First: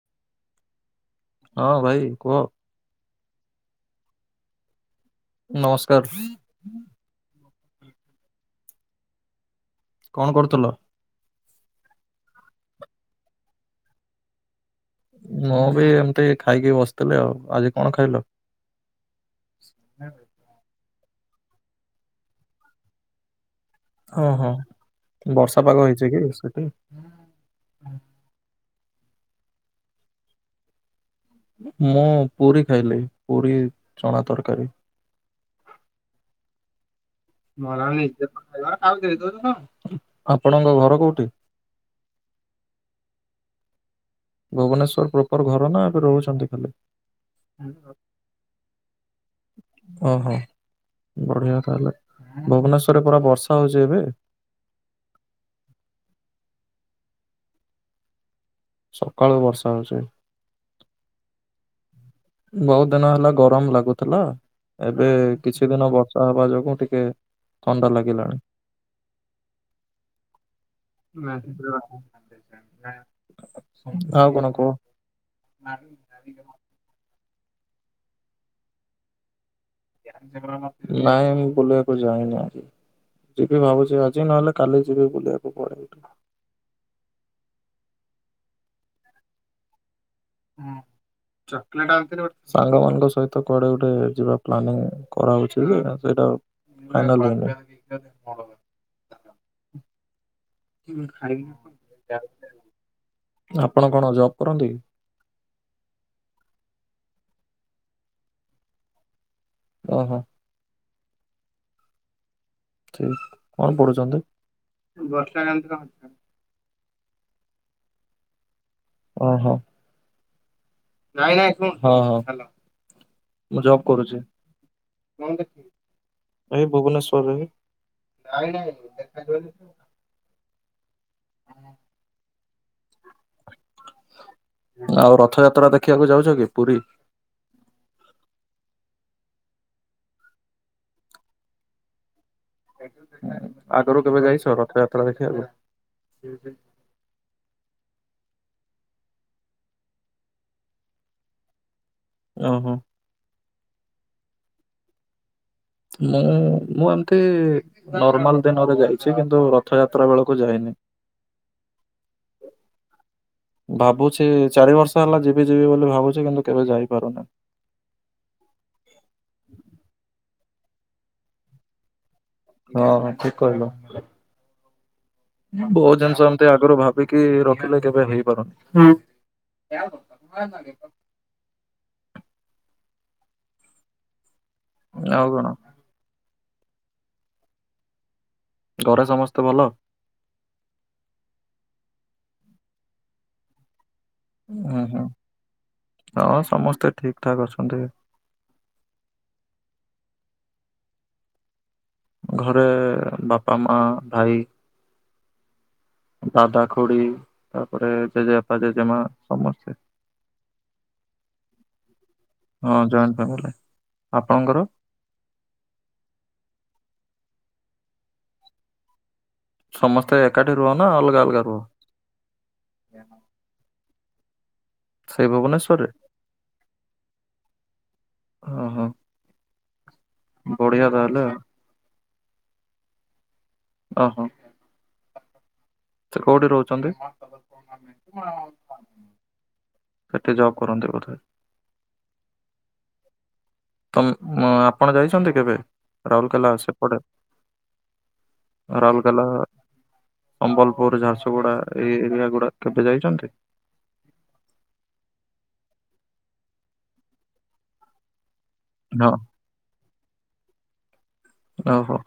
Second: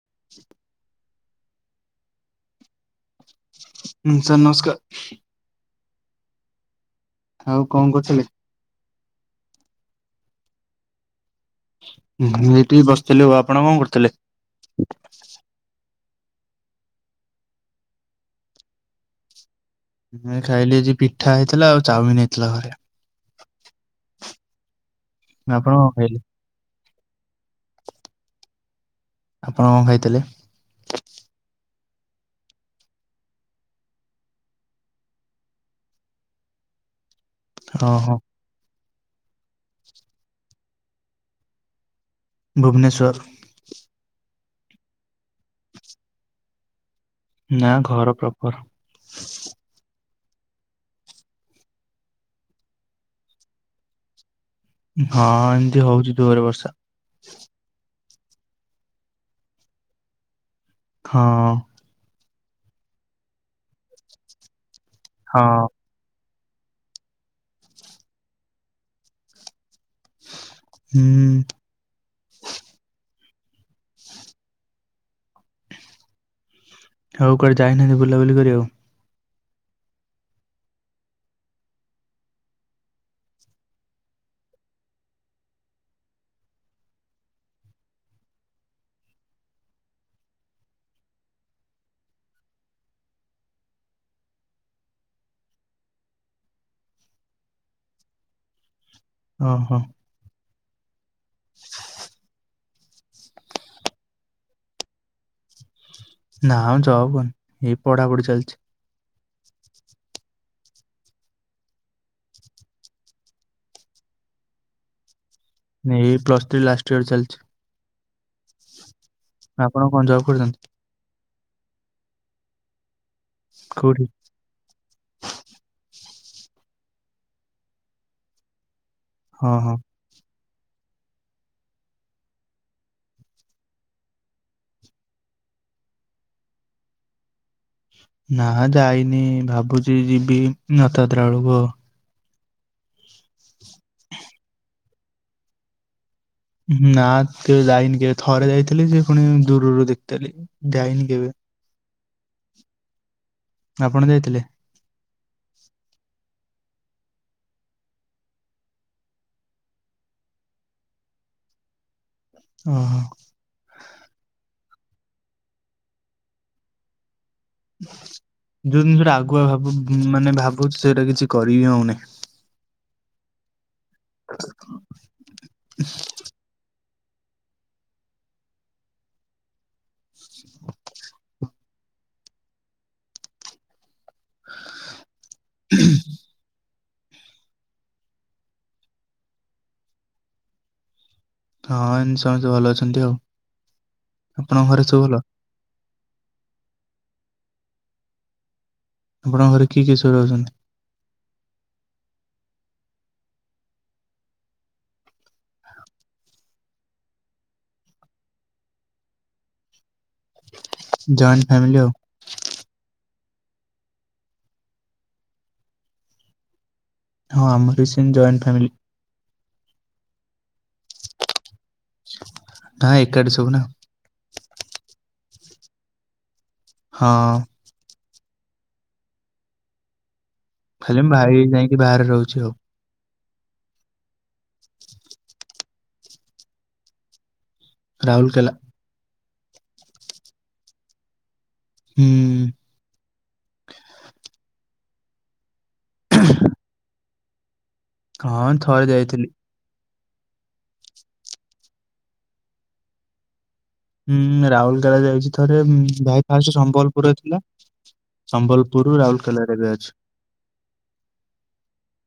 [inaudible] ହଁ ଭାଇ କୁହ। ହଁ ସାର୍ ନମସ୍କାର। ନମସ୍କାର। ଆଉ କଁ କରୁଛ କି? କଣ କରୁଥିଲ? ଇଭିନିଂ ରେ ଟିକେ ବସିଥିଲି ଆଉ ଆପଣ କଣ କରୁଥିଲେ? ମୁଁ ବି ଏମତି ଖାଇକି ବସିଥିଲି ଆଉ, ଆଜି କଣ ଖାଇଲ? ମୁଁ ବି ଖାଇଲି ଆଜି ପିଠା ହେଇଥିଲା ଆଉ ଚାଉମିନ୍ ହେଇଥିଲା ଘରେ। ହଁ ହଁ। ବର୍ଷା ଆପଣ କଣ ପାଗ ହେଇଛି ଖାଇଲେ? କି ସେଠି? ଆପଣ କଣ ଖାଇଥିଲେ? ମୁଁ ପୁରୀ ଖାଇଲି ପୁରୀ ଚଣା ତରକାରୀ। ଓହୋ ଆପଣଙ୍କ ଘର କୋଉଠି? ଭୁବନେଶ୍ୱର। ଭୁବନେଶ୍ୱର ପ୍ରପର ଘର ନା ଏବେ ରହୁଛନ୍ତି ଖାଲି? ନା ଘର ପ୍ରପର। ଓହୋ ବଢ଼ିଆ ତାହେଲେ। ଭୁବନେଶ୍ଵରରେ ପରା ବର୍ଷା ହୋଉଛି ଏବେ? ହଁ ଏମତି ହଉଛି ଯୋରରେ ବର୍ଷା। ସକାଳୁ ବର୍ଷା ହୋଉଚି? ହଁ। ବହୁତ ଦିନ ହେଲା ଗରମ ଲାଗୁଥିଲା। ଏବେ ହଁ କିଛି ଦିନ ବର୍ଷ ତା ହେବା ଯୋଗୁଁ ଟିକେ ଥଣ୍ଡା ଲାଗିଲାଣି। ହୁଁ ଆଉ କଣ କୁହ? [unintelligible] ଆଉ କୁଆଡେ ଯାଇନାହାନ୍ତି ବୁଲା ବୁଲି କରିବାକୁ? ନାଇଁ ମୁଁ ବୁଲିବାକୁ ଯାଇନି ଆଜି। ଯିବି ଭାବୁଛି ଆଜି ନହଲେ କାଲି ଯିବି ବୁଲିବାକୁ କୁଆଡେ ଗୋଟେ। ହଁ ଚକଲେଟ ଆଣି ଥିଲି ଗୋ ସାଙ୍ଗମାନଙ୍କ ସହିତ କୁଆଡେ ଗୋଟେ ଯିବା ପ୍ଲାନିଂ କରାହଉଛି ଯେ ସେଇଟା। ଫାଇନାଲ୍ ହେଇନି। ଓହୋ। ଆପଣ କଣ ଜବ୍ କରନ୍ତି କି? ନା ମ ଯବ୍ କରିନି ଏଇ ପଢାପଢି ଚାଲଛି। ଓହୋ। ଠିକ୍ କଣ ପଢୁଛନ୍ତି? ଏ ବର୍ଷାକାନ୍ତ ର। ଏଇ ପ୍ଲସ୍ ଥ୍ରୀ ଲାଷ୍ଟ ଇୟର ଚାଲଛି। ଓହୋ। ଆପଣ କଣ ଜବ୍ କରିଛନ୍ତି। ହଁ ମୁଁ ଜବ୍ କୋଉଠି? କରୁଚି। ଏଇ ଭୁବନେଶ୍ଵରରେ। ହଁ ହଁ ଆଉ ରଥଯାତ୍ରା ଦେଖିବାକୁ ଯାଉଛ କି ପୁରୀ? ନା ଯାଇନି ଭାବୁଚି ଯିବି ନଥଯାତ୍ରା ବଳୁକୁ ଆଉ। ଆଗରୁ କେବେ ଯାଇଛ ରଥଯାତ୍ରା ଦେଖିବାକୁ? ଉହୁଁ ନା କେବେ ଯାଇନି କେବେ ଥରେ ଯାଇଥିଲି ସେ ଫୁଣି ଦୂରରୁ ଦେଖଥେଲି ଯାଇନି କେବେ। ଓହୋ। ଆପଣ ଯାଇଥିଲେ? ମୁଁ ମୁଁ ଏମତି। ନର୍ମାଲ ଦିନରେ ଯାଇଛି କିନ୍ତୁ ରଥଯାତ୍ରା ବେଳକୁ ଯାଇନି। ଓହୋ। ଭାବୁଛି ଚାରି ବର୍ଷ ହେଲା ଯିବି ଯିବି ବୋଲି ଭାବୁଛି କିନ୍ତୁ କେବେ ଯାଇପାରୁନି। ଯୋଉ ଜିନିଷଟା ଆଗୁଆ ଭାବୁ ମାନେ ଭାବୁଛି ସେଇଟା କିଛି କରିହିଁ ହଉନି। ହଁ ହଁ ଠିକ କହିଲୁ ବହୁତ୍ ଜିନିଷ ଏମତି ଆଗରୁ ଭା ଭାବିକି ରଖିଲେ କେବେ ହେଇପାରୁନି ହୁଁ। [inaudible] ଆଉ କଣ? [unintelligible] ଘରେ ସମସ୍ତେ ଭଲ? ହଁ ଏମତି ସମସ୍ତେ ଭଲ ଅଛନ୍ତି ଆଉ। ଆପଣଙ୍କ ଘରେ ଉହୁଁ ସବୁ ଭଲ? ହଁ ସମସ୍ତେ ଠିକ ଠାକ୍ ଅଛନ୍ତି। ଆପଣଙ୍କ ଘରେ କିଏ କିଏ ସବୁ ରହୁଛନ୍ତି? ଘରେ ବାପା ମା ଭାଇ। ଦାଦା ଖୁଡି ତାପରେ ଜେଜେବାପା ଜେଜେମା ସମସ୍ତେ। ଜଏଣ୍ଟ ଫ୍ୟାମିଲି ଆଉ। ହଁ ଜଏଣ୍ଟ ଫ୍ୟାମିଲି ଆପଣଙ୍କର? ହଁ ଆମର ବି ସେମ୍ ଜଏଣ୍ଟ ଫ୍ୟାମିଲି। ସମସ୍ତେ ଏକାଠି ରୁହ ନା ଅଲଗା ଅଲଗା ରୁହ? ନା ଏକାଠି ସବୁ ନା। ସେଇ ଭୁବନେଶ୍ୱର ରେ? ହଁ। ଓ ହୋ। ଖାଲି ମୋ ଭାଇ ଯାଇକି ବାହାରେ ରହୁଛି ଆଉ। ଓହୋ। ସେ କୋଉଠି ରହୁଛନ୍ତି? ରାଉରକେଲା ସେଠି ଜବ୍ କରନ୍ତି ବୋଧେ। ହୁଁ। ତ ଅ ଆପଣ ଯାଇଛନ୍ତି କେବେ ରାଉରକେଲା ସେପଟେ? ହଁ ଥରେ ଯାଇଥିଲି। ରାଉଲକେଲା-ଆ ସମ୍ବଲପୁର, ଝାରସୁଗୁଡା ଏଇ ଏରିଆ ଗୁଡା କେବେ ଯାଇଛନ୍ତି? ହୁଁ ରାଉଲକେଳା ଯାଇଛି ଥରେ ଭାଇ ଫାଷ୍ଟ ସମ୍ବଲପୁରରେ ଥିଲା ସମ୍ବଲ ପୁରୁ ହଁ ରାଉରକେଲାରେ ରେ ଏ ଅଛି। ଓହୋ।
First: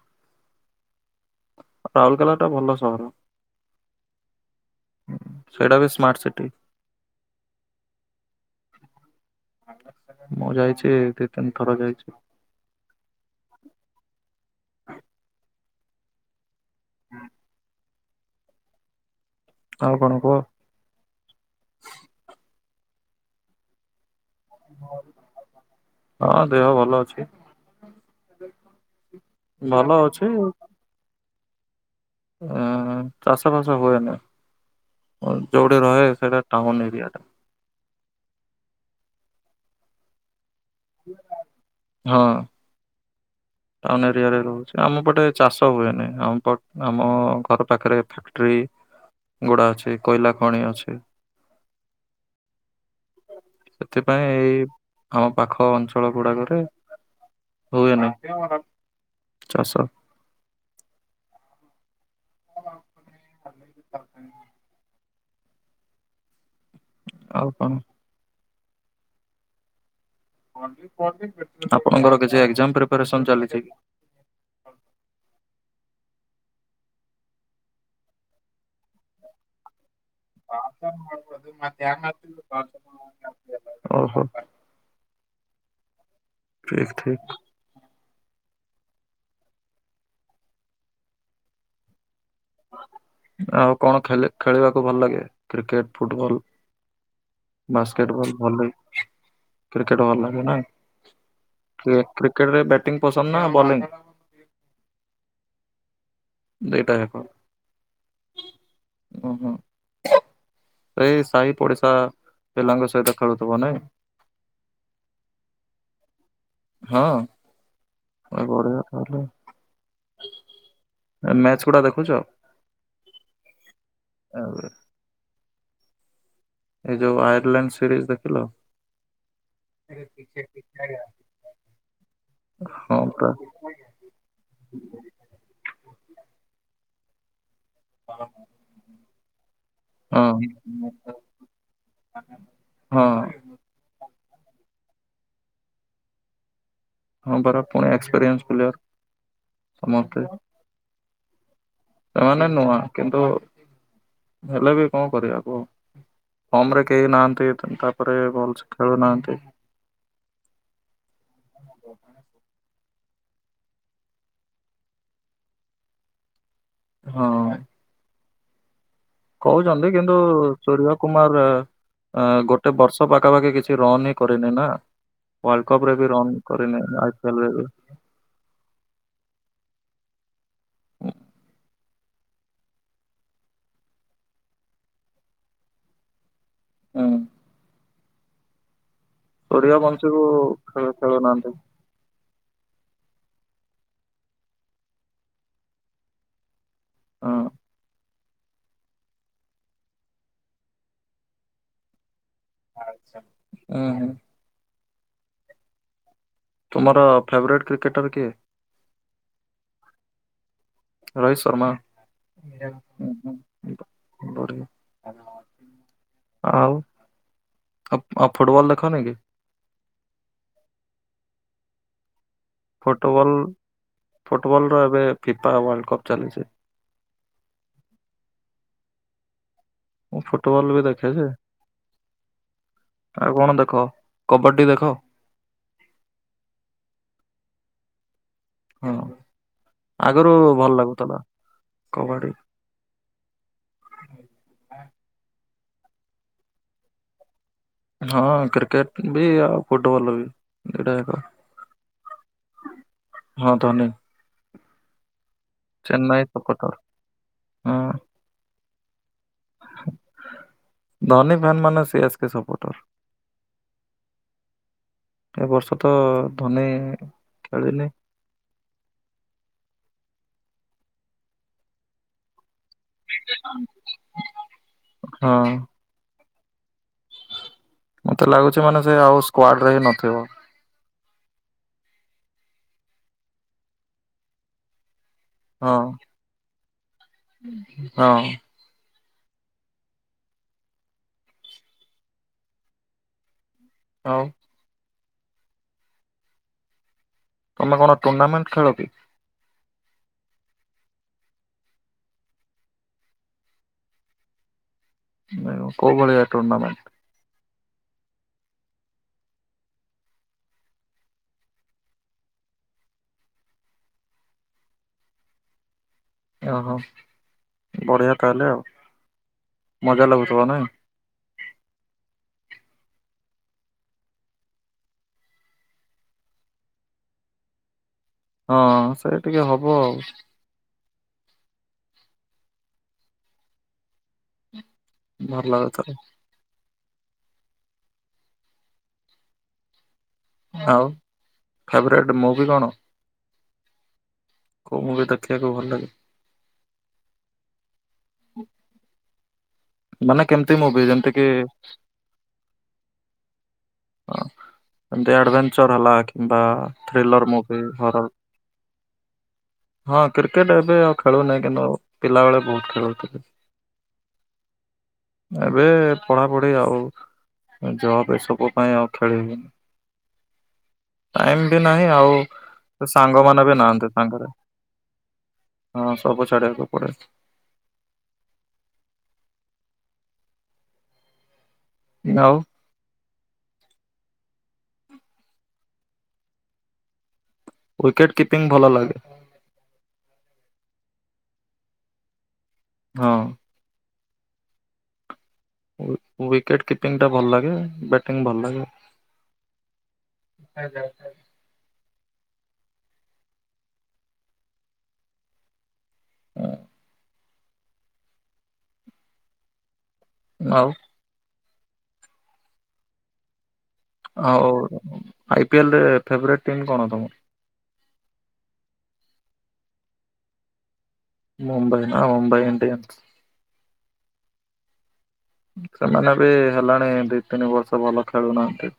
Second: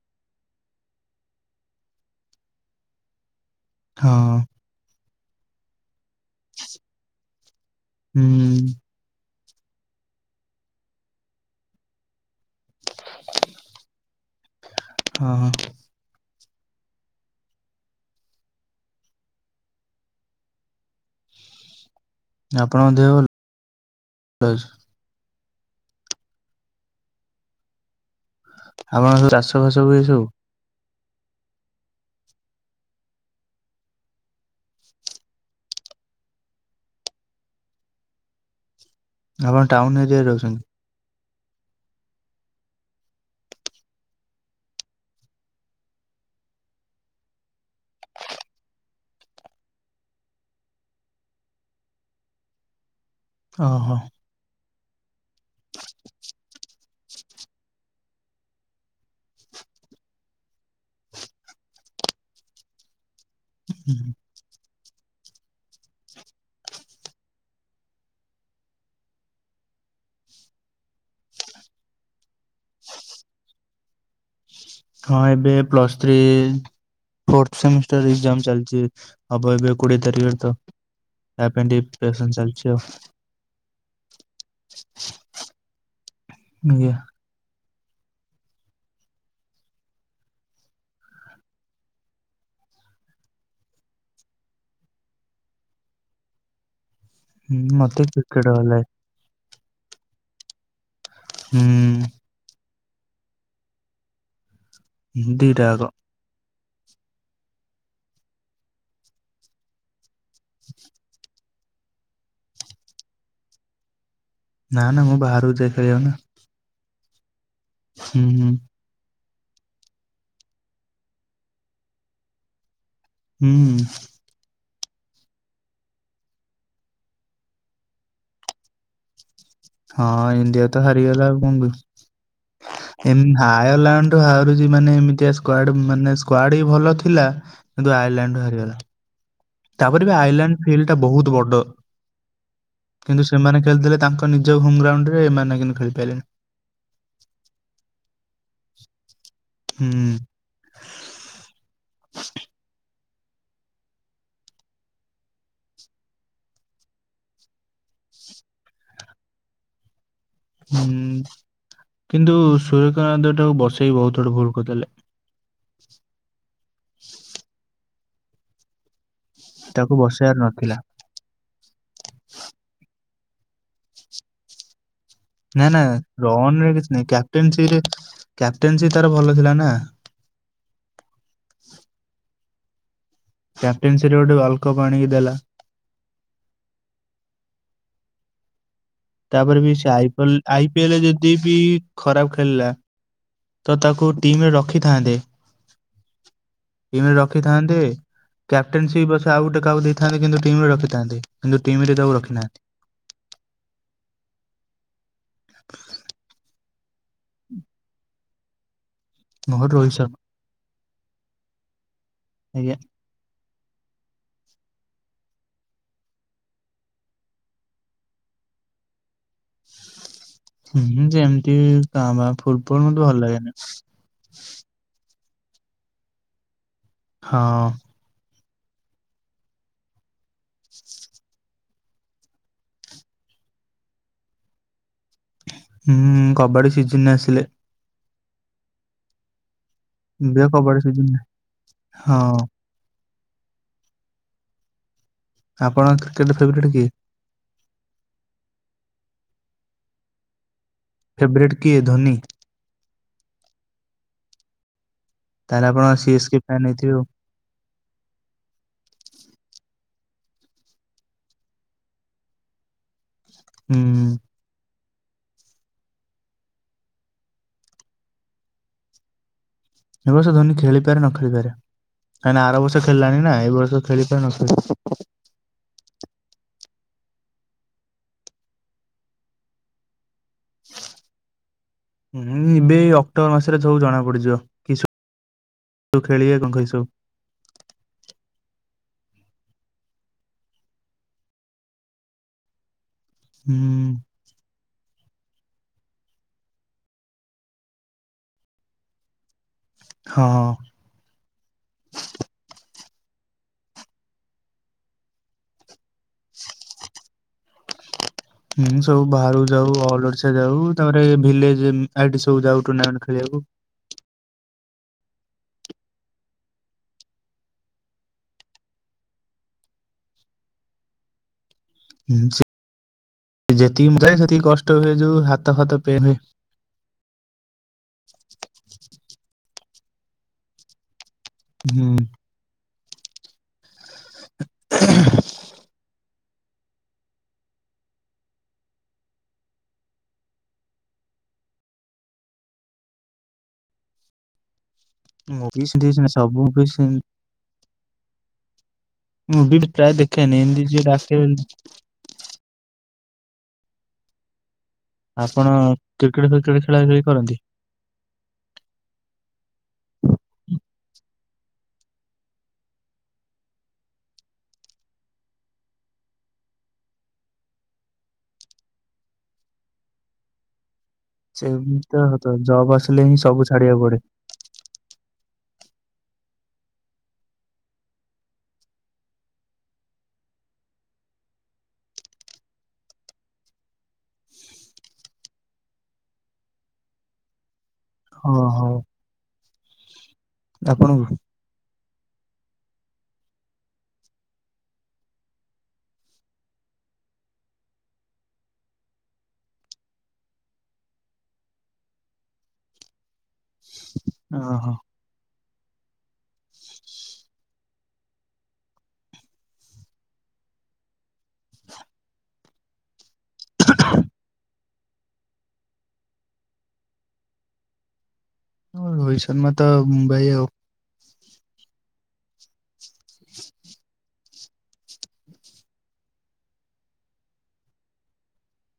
ରାଉରକେଲା ଟା ଭଲ ସହର। ହଁ। ସେଇଟା ବି ସ୍ମାର୍ଟ ସିଟି। ହୁଁ। ମୁଁ ଯାଇଛି ଦି ତିନି ଥର ଯାଇଛି। ହଁ ହଁ। ହୁଁ। ଆଉ କଣ କୁହ? ଆପଣଙ୍କ ଦେହ ଭ ଲ ଅଛି? ହଁ ଦେହ ଭଲ ଅଛି। ଆପଣ ସବୁ ଚାଷ ଫାସ ହୁଏ ଭଲ ସବୁ? ଅଛି। ଅ-ଅ-ଅ ଚାଷ ଫାସ ହୁଏନି ଯୋଉଠି ରହେ ସେଇଟା ଟାଉନ ଏରିଆ ଟା। ଆପଣ ଟାଉନ ଏରିଆରେ ରହୁଛନ୍ତି? ହଁ। ଟାଉନ ଏରିଆରେ ରହୁଛି। ଆମ ପଟେ ଚାଷ ହୁଏନି ଆମ ପ ଆମ ଘର ପାଖରେ ଫ ଅକ୍ଟ୍ରି ଗୁଡା ଅଛି କୋଇଲା ଖଣି ଅଛି। ଓହୋ। ସେଥିପାଇଁ ଏଇ ଆମ ପାଖ ଅଞ୍ଚଳ ଗୁଡାକରେ ହୁଏନା ଚାଶ। [unintelligible] ଆଉ କଣ ଆପଣଙ୍କର କିଛି ଏକ୍ଜାମ ପ୍ରିପରେସନ ଚାଲିଛି କି? ହଁ ଏବେ plus three fourth semester exam ଚାଲିଛି ହବ ଏବେ କୋଡିଏ ତାରିଖ ଆଡ଼କୁ। ଚ ଆ ପାଇଁ ଡ଼ିପ୍ରେସନ ଚାଲିଛି ଆଉ। ଓହୋ ଠିକ୍ ଆଜ୍ଞା। ଠିକ୍। ଆଉ କଣ ଖେ ଖେଳିବାକୁ ଭଲ ଲାଗେ କ୍ରିକେଟ, ଫୁଟବଲ? ହୁଁ ମତେ ବାସ୍କେଟ ବଲ୍ କ୍ରିକେଟ ଭଲ ଲାଗେ। କ୍ରିକେଟ ଭଲ ଲାଗେ ନା, କ୍ରି କ୍ରିକେଟରେ ବ୍ୟାଟିଂ ପସନ୍ଦ ନା ବୋଲିଂ? ଦିଟା ଆକ। ଦିଇଟା ହେକ। ହ ହଁ ଏ ଇ ସାହି ପଡିଶା ପିଲାଙ୍କ ସହିତ ଖେଳୁଥିବ ନାଇଁ। ନାଁ ନାଁ ମୁଁ ବାହାରକୁ ଯାଏ ଖେଳିବାକୁ ନା। ହଁ ହୁଁ ଭାଇ ହୁଁ। ବଢିଆ ତାହେଲେ। ଭାଇ ମ୍ୟାଚ ଗୁଡା ଦେଖୁଛ। ହୁଁ। ଆଉ। ଏଇ ଯୋଉ ଆୟାରଲାଣ୍ଡ ସିରିଜ୍ ଦେଖିଲ। ହଁ ଇଣ୍ଡିଆ ତ ହାରିଗଲା ଆଉ କଣ ହଁ ପୁରା କରିବା ଆୟାରଲ୍ୟାଣ୍ଡ ହାରୁଛି ମାନେ ଏମିତିଆ ସ୍କ୍ବାଡ ମାନେ ସ୍କ୍ବାଡ ବି ଭଲ ଥିଲା। କିନ୍ତୁ ଆୟରଲାଣ୍ଡ ଠୁ ହାରିଗଲା। ତାପରେ ବି ହଁ ଆୟରଲାଣ୍ଡ ଫିଲ୍ଡ ଟା ବହୁତ ବଡ କିନ୍ତୁ ହଁ। ସେମାନେ ଖେଳିଥିଲେ ତାଙ୍କ ନିଜ ହୋମ ଗ୍ରାଉଣ୍ଡ ରେ ଏମାନେ କିନ୍ତୁ ଖେଳି ପାଇଲେଣି। ହଁ ପରା ପୁଣି ଏକ୍ସପିରିଏନ୍ସ ପ୍ଲେୟର ହୁଁ ସମସ୍ତେ। ଏମାନେ ନୂଆ କିନ୍ତୁ ହେଲେ ବି କଣ କରିବା କୁହ। ଫର୍ମ ରେ କେହି ନାହାଁନ୍ତି। ତାପରେ ଭଲସେ ଖେଳୁ ନାହାଁନ୍ତି। ହୁଁ କିନ୍ତୁ ସୁର୍ଯ୍ୟକାନ୍ତ ଟାକୁ ବସେଇ ବହୁତ ବଡ ଭୁଲ୍ କରିଦେଲେ। ହଁ। କହୁଚନ୍ତି। ତାକୁ କିନ୍ତୁ ବସେଇବାର ନଥିଲା ସୁରିୟ କୁମାର ଗୋଟେ ବର୍ଷ ପାଖାପାଖି କିଛି ରନ୍ ହିଁ କରିନି ନା। ୱାର୍ଲଡ ନା ନା କପ ରେ ବି ରନ୍ ରନରେ କରିନି କିଛି ନାହିଁ ଆଇ ପି ଏଲ ରେ କ୍ୟାପଟେନ ବି ସିପ କ୍ୟାପଟେନ ସିପ ତାର ଭଲ ଥିଲା ନା। କ୍ୟାପଟେନ ସି ରେ ଗୋଟେ ୱାଲକପ ଆଣିକି ଦେଲା। ଉଁ। ତାପରେ ବି ତୋରିବା ସେ ବଂଶୀକୁ ଆଇପଲ୍ ଖେଳ ଆଇପିଏଲ୍ ଯଦି ଖେଳୁନାହାନ୍ତି ବି ଖରାପ ଖେଳିଲା। ତ ତାକୁ ଟିମରେ ରଖିଥାନ୍ତେ। ଟିମ ରେ ହଁ। ରଖିଥାନ୍ତେ। କ୍ୟାପ୍ଟେନ୍ ସିପ ପଛେ ଆଉ ଗୋଟେ କାହାକୁ ଦେଇଥାନ୍ତେ। କିନ୍ତୁ ଟିମିରେ ରଖିଥାନ୍ତେ। କିନ୍ତୁ ଟିମିରେ ତାକୁ ରଖିନାହାନ୍ତି। ଆଛା ‌ଉଁହୁଁ। ତୁମର ଫେବରେଟ୍ କ୍ରିକେଟର କିଏ? ମୋର ରୋହିତ ଶର୍ମା। ରୋହିତ ଶର୍ମା ଆଜ୍ଞା ବଢିଆ। ଆଉ ଆ ଫୁଟ୍ ଫୁଟବଲ୍ ଦେଖନି କି? ହୁଁ ଯେମିତି କାଁ ଭାଁ ଫୁଟ ଫୁଟବଲ୍ ଫୁଟବଲ୍ ର ଏବେ ଫିଫା ୱାର୍ଲଡ କପ୍ ଚାଲିଛି। ହଁ। ମୁଁ ଫୁଟବଲ ବି ଦେଖେ ଯେ। ଆଉ କଣ ଦେଖ। କବାଟି ଦେଖ? ହୁଁ କବାଡି ସିଜିନ୍ ଆସିଲେ। ହଁ ଆଗରୁ ଏବେ ଭଲ କବାଡି ଲାଗୁଥିଲା ସିଜିନ ହଁ କବାଡି। ଆପଣଙ୍କ କ୍ରିକେଟ ଫେବରେଟ୍ କିଏ? ହଁ କ୍ରିକେଟ ବି ଆଉ ଫୁଟବଲ ବି। ଦିଟା ଯାକ ଫେବରେଟ କିଏ? ଧୋନି। ହଁ ଧନୀ। ତାହେଲେ ଆପଣ Chennai CS K fan supporter ହେଇଥିବେ ଆଉ। ହଁ। ଧନୀ ଫ୍ୟାନ ମାନେ ସିଏସ୍ କେ ସପୋର୍ଟର। ହୁଁ। ଏ ବର୍ଷ ତ ଧୋନୀ ଖେଳିନି। ଏ ବର୍ଷ ଧୋନି ଖେଳିପାରେ ନ ଖେଳିପାରେ, କାହିଁ ନା ଆରବର୍ଷ ଖେଳିଲାଣି ନା ଏ ବର୍ଷ ଖେଳିପାରେ ନ ଖେଳିପାରେ। ହଁ ମତେ ଲାଗୁଛି ମାନେ ସେ ଆଉ ସ୍କ୍ୱାଡ଼ରେ ହିଁ ନଥିବ। ହୁଁ ଏବେ ଏଇ ଅକ୍ଟୋବର ମାସରେ ସବୁ ଜଣା ପଡିଯିବ, କିସ - - ହଁ ତୁ ଖେଳିବେ କଣ ଖାଇ ଶୋଉ? ହଁ ହୁଁ ଆଉ ତମେ କଣ ଟୁର୍ଣ୍ଣାମେଣ୍ଟ ଖେଳ କି? ହଁ, ହଁ। [unintelligible] କୋଉ ଭଳିଆ ଟୁର୍ଣ୍ଣାମେଣ୍ଟ? ହୁଁ ହୁଁ ସବୁ ବାହାରକୁ ଯାଉ ଅଲ୍ ଓଡ଼ିଶା ଯାଉ ତାପରେ ଏ ଭିଲେଜ୍ ଏମ୍ ଆଇଟି ସବୁ ଯାଉ ଟୁର୍ଣ୍ଣାମେଣ୍ଟ୍ ଖେଳିବାକୁ। ଓହୋ ବଢ଼ିଆ ତାହେଲେ ଆଉ ମଜା ଲାଗୁଥିବ ନାଇଁ? ହୁଁ ସେ ଯେତିକି ମୁଁ ଯାଏ ସେତିକି କଷ୍ଟ ହୁଏ ଯୋଉ ହାତ ଫାତ ପେନ୍ ହୁଏ। ହଁ ସେ ଟିକେ ହବ ଆଉ। ହୁଁ। [unintelligible] ଭଲ ଆଉ ଥରେ। ଆଉ ଫେବ୍ରାଇଟ୍ ମୁଭି କଣ? କଉ ମୁଭି ଦେ ମୁଭି ସେମତି କିଛି ନାଇ ସବୁ ମୁଭି ସେମ୍। ହୁଁ। ମୁଭି ପ୍ରାଏ ଦେଖେନି ଏମିତି ଯିଏ ଯେମିତି ଡାକେ କି ଅ ଏମତି ଆପଣ ଆଡ୍ଭେଞ୍ଚର୍ ହେଲା କ୍ରିକେଟ କିମ୍ବା ଫ୍ରିକେଟ ଖେଳା ଖେଳି ଥ୍ରିଲର୍ କରନ୍ତି? ମୁଭି ହର ହଁ କ୍ରିକେଟ୍ ଏବେ ଆଉ ଖେଳୁନାହିଁ କିନ୍ତୁ ପିଲାବେଳେ ବହୁତ୍ ଖେଳୁଥିଲି। ଏବେ ପଢ଼ାପଢି ଆଉ ଜବ୍ ଏସବୁ। ପାଇଁ ଆଉ ଖେଳିବିନି। ଟାଇମ୍ ବି ସେମିତି ନାହିଁ ତ ଆଉ ସତ ଜବ୍ ସେ ଆସିଲେ ହିଁ ସବୁ ସାଙ୍ଗମାନେ ବି ଛାଡିବାକୁ ନାହାନ୍ତି ପଡେ ସାଙ୍ଗରେ ହଁ ସବୁ ଛାଡିବାକୁ ପଡେ। [unintelligible] ୱିକେଟ୍ କିପିଙ୍ଗ୍ ଓହୋ। ଭଲ ଲାଗେ। ଆପଣଙ୍କୁ? ହଁ। ଉ ୱିକେଟ୍ କିପିଙ୍ଗ୍ ଟା ଭଲ୍ ଲାଗେ, ବ୍ୟାଟିଂ ଭଲ ଲାଗେ।। [unintelligible] ଅ, ହଁ। ନାଉ [unintelligible] ଆଉ ଆଇ ପିଏଲେରେ ଫେବ୍ରାଇଟ୍ ଟିମ୍ କଣ ତମର? ଆମ ରୋହିତ୍ ଶର୍ମା ତ ମୁମ୍ବାଇ ଆଉ। ମୁମ୍ବାଇ ନା ମୁମ୍ବାଇ ଇଣ୍ଡିୟାଂସ? ସେମାନେ ବି ହେଲାଣି ଦି ତିନି ବର୍ଷ ଭଲ ଖେଳୁନାହାନ୍ତି।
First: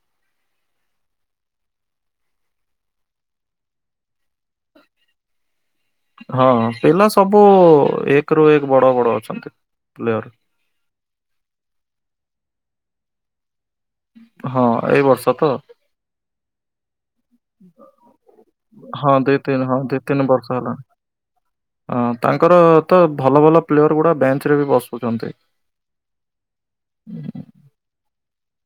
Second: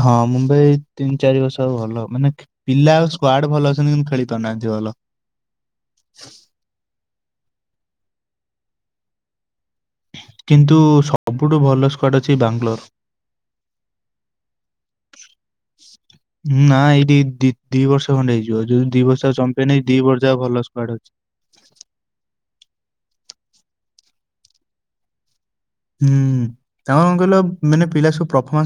ହଁ ମୁଁ ତ ଏଇ ତିନି ଚାରି ବର୍ଷ ଭଲ ମାନେ କେ ପିଲା ସ୍କ୍ୱାଡ୍ ଭଲ ଅଛନ୍ତି କିନ୍ତୁ ଖେଳି ପାରୁନାହାନ୍ତି ଭଲ। ହଁ ପିଲା ସବୁ ଏକ ରୁ ଏକ ବଡ଼ ବଡ଼ ଅଛନ୍ତି ପ୍ଲେୟାର୍। କିନ୍ତୁ ସବୁଠୁ ଭଲ ସ୍କ୍ବାଡ୍ ଅଛି ବାଙ୍ଗଲୋର୍। ହଁ ଏଇ ବର୍ଷ ତ? ନା ଏଇଠି ଦି ଦି ବର୍ଷ ଖଣ୍ଡେ ହେଇଯିବ। ଯୋଉ ଦି ହଁ ବର୍ଷ ର ଦୁଇ ତିନି ଚମ୍ପିଆନ୍ ହଁ ହେଇ ଦି ପଟ ତିନି ଯାକ ବର୍ଷ ଭଲ ହେଲାଣି। ସ୍କ୍ବାଡ୍ ଭଲ ଅଛି। ହଁ ତାଙ୍କର ତ ଭଲ ଭଲ ପ୍ଲେୟର୍ ଗୁଡା ବେଞ୍ଚ୍ ରେ ବି ବସୁଛନ୍ତି। ହୁଁ, ତାଙ୍କ ର କଣ କହିଲ ମାନେ ପିଲା ସବୁ ପ୍ରଫମାନ୍ସ